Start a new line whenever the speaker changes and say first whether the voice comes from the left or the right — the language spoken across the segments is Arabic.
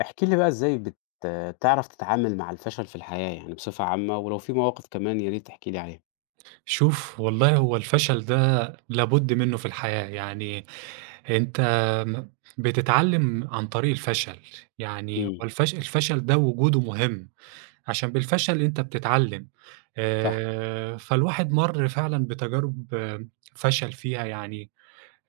left: احكِ لي بقى إزاي تعرف تتعامل مع الفشل في الحياة، يعني بصفة عامة، ولو في مواقف كمان يا ريت تحكي لي عليها.
right: شوف والله هو الفشل ده لابد منه في الحياة، يعني أنت م بتتعلم عن طريق الفشل، يعني هو
left: إمم،
right: الفشل ده وجوده مهم، عشان بالفشل أنت بتتعلم،
left: صح،
right: فالواحد مَر فعلًا بتجارب آه، فشل فيها يعني،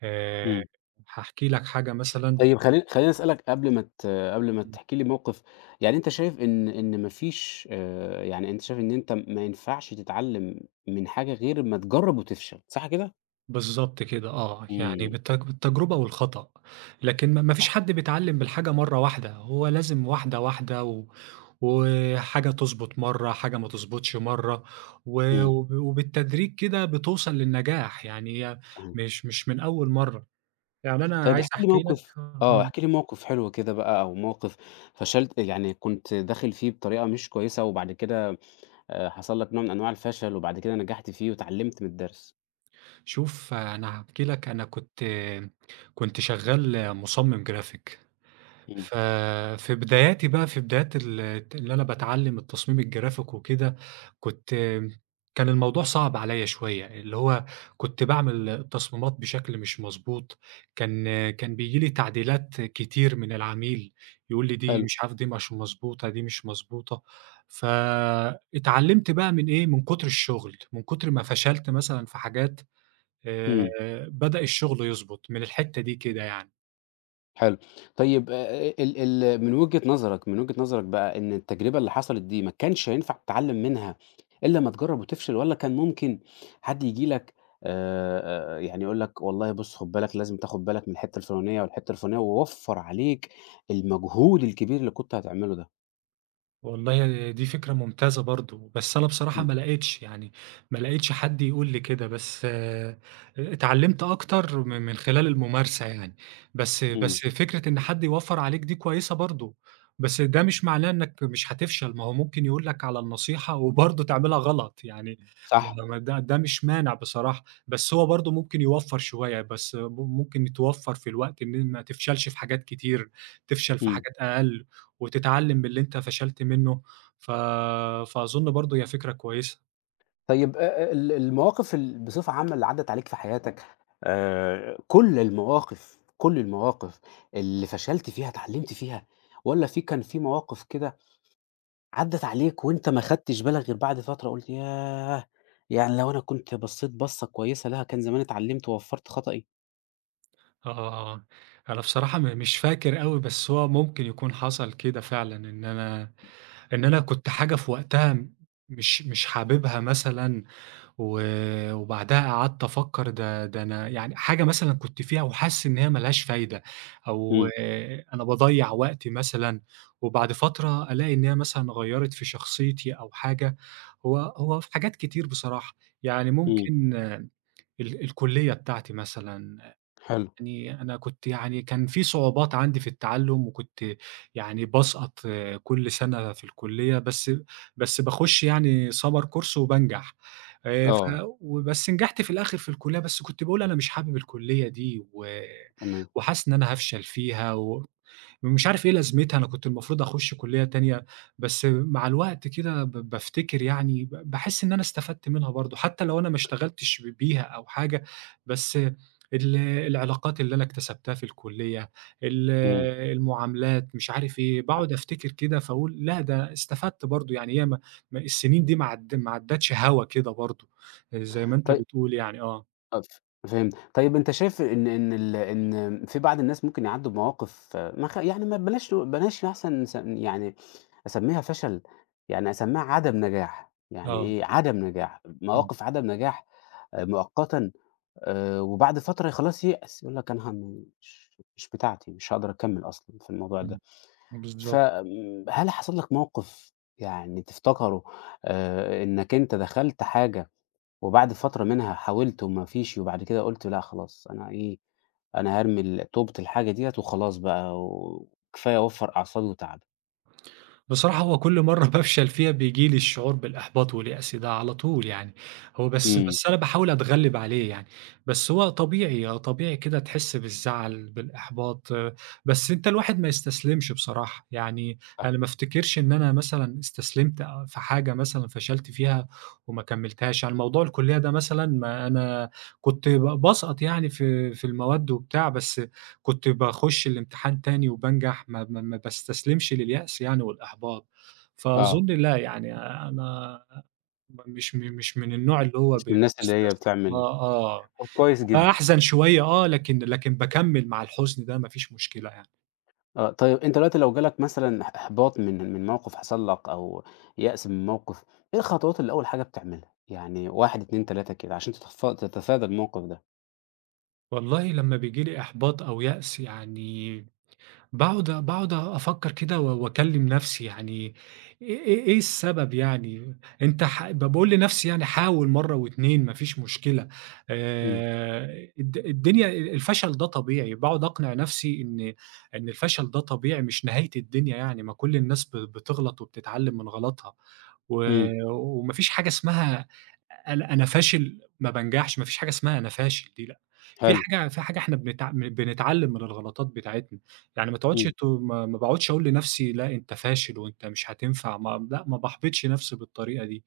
right: آآ،
left: إمم.
right: هاحكي لك حاجة مثلًا
left: طيب خلّيني أسألك قبل ما تحكي لي موقف، يعني أنت شايف إن ما فيش، يعني أنت شايف إن أنت ما ينفعش تتعلم من حاجة غير أمّا تجرّب وتفشل، صح كده؟
right: بالضبط كده آه، يعني
left: إمم،
right: بالتجربة والخطأ، لكن ما
left: صح،
right: فيش حد بيتعلم بالحاجة مرّة واحدة، هو لازم واحدة، واحدة وحاجة تضبط مرّة، حاجة ما تضبطش مرّة، و
left: إمم،
right: وب وبالتدريج كده بتوصل للنجاح، يعني هي
left: صحيح.
right: مش من أول مرّة، يعني أنا
left: طيب
right: عايز
left: احكِ لي
right: أحكي لك
left: موقف، آه،
right: آه،
left: احكِ لي موقف حلو كده بقى أو موقف فشلت، يعني كنت داخل فيه بطريقة مش كويسة وبعد كده حصل لك نوع من أنواع الفشل وبعد كده نجحت فيه واتعلمت من الدرس.
right: شوف أنا هاحكي لك أنا كنت شغال مصمم جرافيك.
left: إمم.
right: ف في بداياتي بقى، في بدايات اللي أنا باتعلّم التصميم الجرافيك وكده، كنت كان الموضوع صعب عليّا شوية، اللي هو كنت باعمل التصميمات بشكل مش مضبوط، كان بييجي لي تعديلات كتير من العميل، يقول لي دي
left: حلو.
right: مش عارف دي مش مضبوطة، دي مش مضبوطة، فاتعلّمت بقى من إيه، من كتر الشغل، من كتر ما فشلت مثلًا في حاجات آآ،
left: إمم،
right: بدأ الشغل يضبط من الحتة دي كده يعني.
left: حلو. طيب ال ال من وجهة نظرك بقى إن التجربة اللي حصلت دي ما كانش هينفع تتعلم منها إلا أمّا تجرّب وتفشل، والّا كان ممكن حد ييجي لك، يعني يقول لك والله بُص خُد بالك لازم تاخد بالك من الحتّة الفلانية والحتّة الفلانية ووفّر عليك المجهود الكبير اللي كنت هتعمله ده؟
right: والله دي فكرة ممتازة برضه، بس أنا بصراحة
left: إمم،
right: ما لقيتش، يعني ما لقيتش حد يقول لي كده، بس اتعلّمت أكتر من خلال الممارسة يعني، بس
left: إمم،
right: فكرة إن حد يوفّر عليك دي كويسة برضه، بس ده مش معناه إنك مش هتفشل، ما هو ممكن يقول لك على النصيحة وبرضه تعملها غلط، يعني
left: صح؟
right: ما ما ده ده مش مانع بصراحة، بس هو برضه ممكن يوفّر شوية، بس م ممكن توفّر في الوقت إن ما تفشلش في حاجات كتير، تفشل في
left: إمم.
right: حاجات أقل. وتتعلم باللي أنت فشلت منّه، ف فأظن برضه هي فكرة كويسة.
left: طيب ال المواقف بصفة عامة اللي عدّت عليك في حياتك، كل المواقف، كل المواقف اللي فشلت فيها اتعلّمت فيها، والّا كان في مواقف كده عدّت عليك وأنت ما خدتش بالك غير بعد فترة، قُلت ياه! يعني لو أنا كنت بصّيت بصّة كويسة لها كان زمان اتعلّمت ووفّرت خطأي؟
right: آه، آه، آه، آه. أنا بصراحة مش فاكر أوي، بس هو ممكن يكون حصل كده فعلًا، إن أنا كنت حاجة في وقتها م مش مش حاببها مثلًا و وبعدها قعدت أفكّر ده أنا يعني حاجة مثلًا كنت فيها وحاسس إن هي ما لهاش فايدة أو
left: إمم،
right: أنا باضيّع وقتي مثلًا، وبعد فترة ألاقي إن هي مثلًا غيّرت في شخصيتي أو حاجة، هو في حاجات كتير بصراحة، يعني
left: إمم،
right: ممكن الكلية بتاعتي مثلًا
left: حلو،
right: يعني أنا كنت يعني كان في صعوبات عندي في التعلُّم وكنت يعني باسقط كل سَنة في الكُلّية، بس باخُش يعني summer course وبانجح. ف
left: آه،
right: وبس نجحت في الآخر في الكُلّية، بس كنت باقول أنا مش حابب الكُلّية دي و
left: تمام،
right: وحاسس إن أنا هافشل فيها ومش عارف إيه لازمتها، أنا كنت المفروض أخُش كُلّية تانية، بس مع الوقت كده بافتكر يعني باحس إن أنا استفدت منها برضه، حتّى لو أنا ما اشتغلتش بيها أو حاجة، بس العلاقات اللي أنا اكتسبتها في الكُلّية، ال
left: إمم،
right: المعاملات، مش عارف إيه، باقعد أفتكر كده فاقول لأ ده استفدت برضه، يعني هي ما السنين دي ما عدّتش هوا كده برضه، زي ما أنت
left: طي
right: بتقول يعني آه،
left: آه، فهمت. طيب أنت شايف إن في بعض الناس ممكن يعدّوا بمواقف، آه، ما خ يعني ما بلاش نق بلاش أحسن نس يعني أسمّيها فشل، يعني أسمّيها عدم نجاح، يعني
right: آه،
left: إيه، عدم نجاح،
right: إمم،
left: مواقف عدم نجاح مؤقتًا، وبعد فترة خلاص ييأس، يقول لك أنا م مش مش بتاعتي، مش هاقدر أكمّل أصلًا في الموضوع
right: إمم،
left: ده.
right: بالضبط.
left: هل حصل لك موقف يعني تفتكره، إنك أنت دخلت حاجة وبعد فترة منها حاولت وما فيش، وبعد كده قُلت لأ خلاص أنا إيه، أنا هارمي توبة الحاجة ديّة وخلاص بقى وكفاية أوفّر أعصابي وتعبي.
right: بصراحة هو كل مرة بافشل فيها بييجي لي الشعور بالإحباط واليأس ده على طول يعني، هو بس
left: إمم،
right: بس أنا باحاول أتغلب عليه يعني، بس هو طبيعي، آه، طبيعي كده تحس بالزعل، بالإحباط، آه، بس أنت الواحد ما يستسلمش بصراحة، يعني
left: فاه،
right: أنا ما افتكرش إن أنا مثلًا استسلمت في حاجة مثلًا فشلت فيها وما كملتهاش، يعني موضوع الكلية ده مثلًا ما أنا كنت باسقط يعني في المواد وبتاع، بس كنت باخُش الامتحان تاني وبانجح، ما باستسلمش لليأس يعني والإحباط،
left: آه.
right: فأظن لأ، يعني أنا مش من النوع اللي هو
left: مش
right: ب
left: من الناس اللي هي
right: بيستسلم
left: بتعمل.
right: آه، آه،
left: طب كويس
right: يعني
left: جدًا.
right: أحزن شوية آه، لكن باكمّل مع الحزن ده ما فيش مشكلة يعني.
left: آه، طيب أنت دلوقتي لو جالك مثلًا إحباط من موقف حصل لك أو يأس من موقف، إيه الخطوات اللي أول حاجة بتعملها؟ يعني 1، 2، 3 كده عشان تتفادى الموقف ده؟
right: والله لمّا بييجي لي إحباط أو يأس يعني باقعد أفكّر كده واكلّم نَفْسي يعني إيه السبب يعني؟ أنت ح ب باقول لنَفْسي يعني حاول مرّة و2 ما فيش مشكلة
left: إمم،
right: الد الدنيا ال الفشل ده طبيعي، باقعد أقنع نَفْسي إن الفشل ده طبيعي مش نهاية الدنيا يعني، ما كل الناس بتغلط وبتتعلّم من غلطها و
left: إمم،
right: وما فيش حاجة اسمها أنا فاشل ما بانجحش، ما فيش حاجة اسمها أنا فاشل دي لأ، في
left: حلو،
right: حاجة في حاجة إحنا بنتعلّم من الغلطات بتاعتنا. يعني ما تقعدش
left: إمم،
right: ت ما ما باقعدش أقول لنفسي لأ أنت فاشل وأنت مش هتنفع ما لأ ما باحبطش نفسي بالطريقة دي،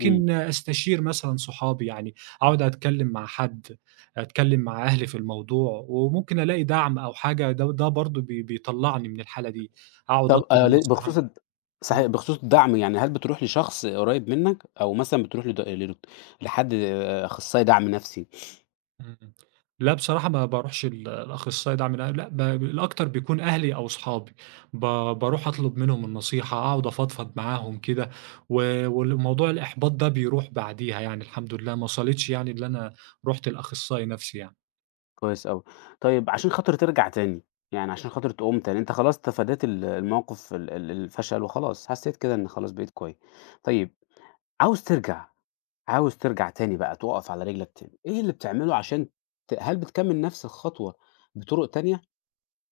left: إمم.
right: أستشير مثلًا صحابي يعني أقعد أتكلم مع حد، أتكلم مع أهلي في الموضوع، وممكن ألاقي دعم أو حاجة ده برضه بيطلّعني من الحالة دي، أقعد
left: طب
right: أطلب
left: ل
right: النصيحة
left: بخصوص
right: من
left: الد صحيح
right: إمم.
left: بخصوص الدعم، يعني هل بتروح لشخص قريب منك، أو مثلًا بتروح لد لدكت لحد، آه، أخصائي دعم نفسي؟
right: إمم. إمم. لأ بصراحة ما باروحش الأخصائي ده من لأ الأكتر بيكون أهلي أو صحابي، ب باروح أطلب منهم النصيحة، أقعد أفضفض معاهم كده، والموضوع الإحباط ده بيروح بعديها يعني الحمد لله، ما وصلتش يعني اللي أنا رُحت لأخصائي نَفْسي يعني.
left: كويس أوي. طيب عشان خاطر ترجع تاني، يعني عشان خاطر تقوم تاني، أنت خلاص تفاديت الموقف ال ال الفشل وخلاص، حسيت كده إن خلاص بقيت كويس. طيب عاوز ترجع، عاوز ترجع تاني بقى تُقف على رجلك تاني، إيه اللي بتعمله عشان هل بتكمّل نفس الخطوة بطرق تانية،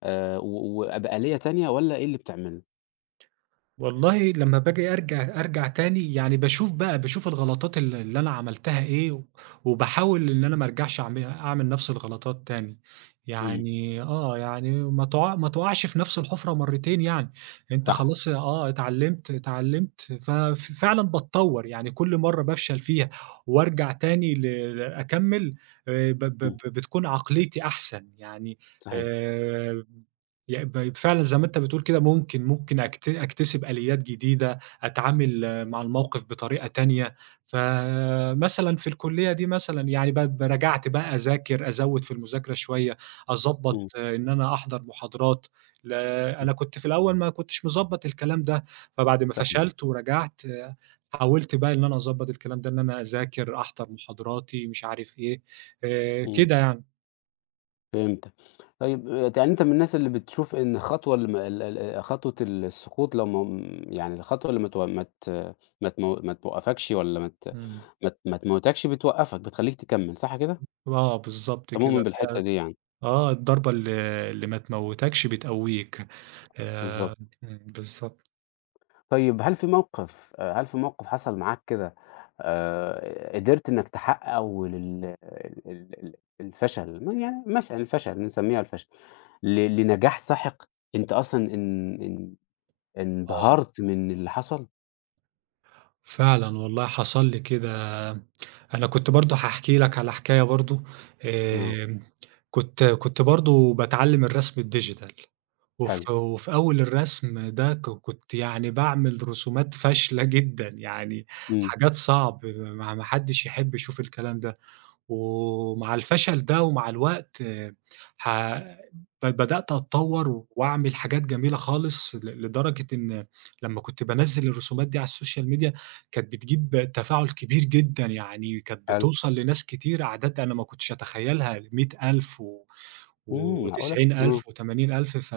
left: و وبآلية تانية، والّا إيه اللي بتعمله؟
right: والله لما باجي أرجع تاني يعني باشوف بقى الغلطات اللي أنا عملتها إيه، وباحاول إن أنا ما أرجعش أعمل نفس الغلطات تاني،
left: إمم،
right: يعني آه، يعني ما تقعش في نفس الحفرة مرتين يعني، أنت
left: صح،
right: خلاص آه، اتعلمت فعلًا باتطور، يعني كل مرة بافشل فيها وأرجع تاني أكمل ب ب
left: إمم،
right: ب بتكون عقليتي أحسن يعني
left: صحيح،
right: آآ يع ب فعلًا زي ما أنت بتقول كده ممكن، ممكن أكتسب آليات جديدة، أتعامل مع الموقف بطريقة تانية، فمثلًا في الكلية دي مثلًا يعني ب ب راجعت بقى أذاكر، أزوّد في المذاكرة شوية،
left: إمم.
right: أضبّط إن أنا أحضر محاضرات، ل
left: إمم،
right: أنا كنت في الأول ما كنتش مضبّط الكلام ده، فبعد ما
left: صحيح،
right: فشلت ورجعت آه، حاولت بقى إن أنا أضبّط الكلام ده، إن أنا أذاكر، أحضر محاضراتي، مش عارف إيه،
left: إمم،
right: كده يعني.
left: فهمتك. طيب يعني أنت من الناس اللي بتشوف إن الخطوة اللي ما ال ال خطوة ال السقوط لو ما يعني الخطوة اللي ما توقّفكش، والّا
right: إمم.
left: ما تموّتكش بتوقّفك، بتخلّيك تكمّل، صح كده؟
right: آه بالضبط
left: أنت
right: كده،
left: مؤمن
right: هي
left: بالحتّة دي يعني،
right: الضربة اللي ما تموّتكش بتقوّيك،
left: بالضبط.
right: آآ، إمم، بالضبط.
left: طيب هل في موقِف، هل في موقِف حصل معاك كده قدرت إنّك تحقّقه لل ال ال ال الفشل، يعني مش الفشل، نسمّيها الفشل، لنجاح ساحق أنت أصلًا إن إن
right: آه.
left: انبهرت من اللي حصل؟
right: فعلًا والله حصل لي كده، أنا كنت برضه هاحكي لك على حكاية برضه،
left: آه،
right: آمم، كنت برضه باتعلّم الرسم الdigital
left: حلو،
right: وفي أول الرسم ده كنت يعني باعمل رسومات فاشلة جدًا، يعني
left: إمم،
right: حاجات صعب ما حدش يحب يشوف الكلام ده. ومع الفشل ده ومع الوقت ح ب بدأت أتطوّر وأعمل حاجات جميلة خالص لدرجة إن لمّا كنت بانزّل الرسومات دي على السوشيال ميديا كانت بتجيب تفاعل كبير جدًا، يعني كانت
left: حلو،
right: بتوصل لناس كتير أعداد أنا ما كنتش أتخيّلها 100.000 و
left: إمم، معقولة!
right: و90.000
left: إمم،
right: و80.000 ف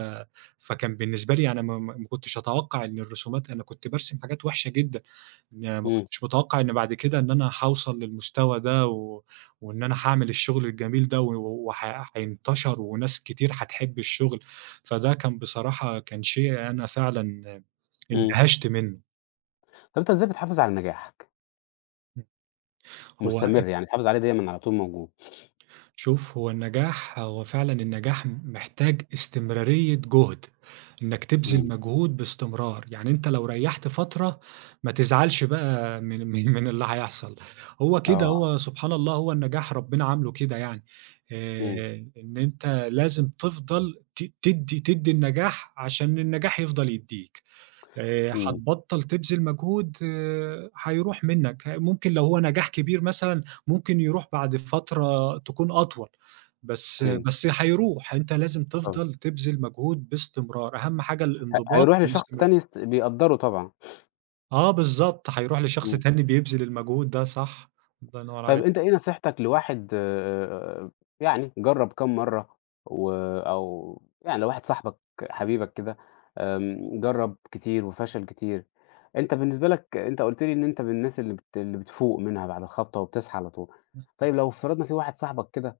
right: فكان بالنسبة لي أنا ما كنتش أتوقّع إن الرسومات أنا كنت بارسم حاجات وِحشة جدًا، ما
left: إمم،
right: كنتش متوقّع إن بعد كده إن أنا هاوصل للمستوى ده وإن أنا هاعمل الشغل الجميل ده و وح هينتشر وناس كتير هتحب الشغل، فده كان بصراحة كان شيء أنا فعلًا
left: إمم.
right: اندهشت منه.
left: طب أنت إزاي بتحافظ على نجاحك؟
right: هو
left: مستمر، يعني بتحافظ عليه دايمًا على طول موجود؟
right: شوف هو فعلا النجاح محتاج استمرارية جهد انك تبذل
left: إمم،
right: مجهود باستمرار يعني انت لو ريحت فترة ما تزعلش بقى من من اللي هيحصل هو
left: آه،
right: كده
left: آه،
right: هو سبحان الله هو النجاح ربنا عامله كده يعني
left: إمم،
right: آه، انت لازم تفضل تدي النجاح عشان النجاح يفضل يديك
left: إمم،
right: هتبطّل تبذل مجهود هيروح منّك، ممكن لو هو نجاح كبير مثلًا ممكن يروح بعد فترة تكون أطول، بس
left: فهمت،
right: بس هيروح، أنت لازم
left: آه،
right: تفضل تبذل مجهود باستمرار، أهم حاجة الانضباط
left: هيروح لشخص تاني
right: والاستمرارية.
left: بيقدّره طبعًا،
right: آه بالضبط، هيروح لشخص
left: إمم.
right: تاني بيبذل المجهود ده، صح، الله ينور
left: طيب
right: عليك.
left: أنت إيه نصيحتك لواحد يعني جرّب كام مرّة و أو يعني لو واحد صاحبك حبيبك كده جرّب كتير وفشل كتير، أنت بالنسبة لك أنت قُلت لي إن أنت من الناس اللي بتفوق منها بعد الخبطة وبتصحى على طول، طيب لو افترضنا في واحد صاحبك كده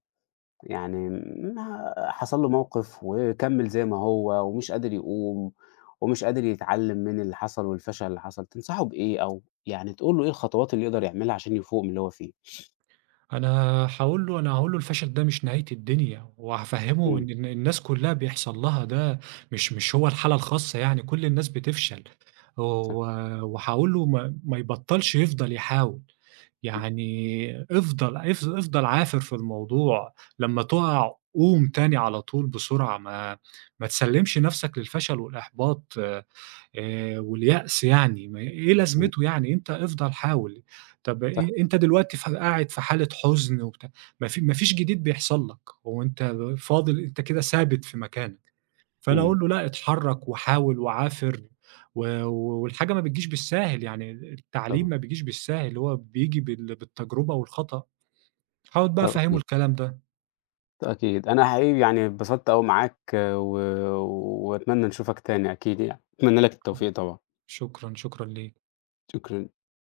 left: يعني ما حصل له موقف وكمّل زي ما هو ومش قادر يقوم ومش قادر يتعلّم من اللي حصل والفشل اللي حصل، تنصحه بإيه، أو يعني تقول له إيه الخطوات اللي يقدر يعملها عشان يفوق من اللي هو فيه؟
right: أنا أنا هاقول له الفشل ده مش نهاية الدنيا، وهافهّمه
left: إمم.
right: إن الناس كلّها بيحصل لها ده، مش هو الحالة الخاصة يعني، كل الناس بتفشل، و
left: صح.
right: وهاقول له ما يبطّلش يفضل يحاول،
left: إمم،
right: يعني افضل عافر في الموضوع، لمّا تُقع قوم تاني على طول بسرعة، ما تسلّمش نَفْسك للفشل والإحباط. واليأس يعني ما إيه
left: إمم،
right: لازمته يعني أنت افضل حاول، طب
left: صح،
right: أنت دلوقتي قاعد في حالة حزن وبتاع، ما فيش جديد بيحصل لك، هو أنت فاضل أنت كده ثابت في مكانك، فأنا
left: إمم،
right: أقول له لأ اتحرك وحاول وعافر والحاجة ما بتجيش بالساهل، يعني التعليم
left: طبعًا،
right: ما بيجيش بالساهل، هو بييجي بالتجربة والخطأ، حاول بقى
left: طبعًا
right: أفهّمه
left: أكيد،
right: الكلام ده،
left: أكيد. أنا حقيقي يعني اتبسطت أوي معاك وأتمنى نشوفك تاني أكيد يعني، أتمنى لك التوفيق طبعًا،
right: شكرًا، شكرًا ليك.
left: شكرًا.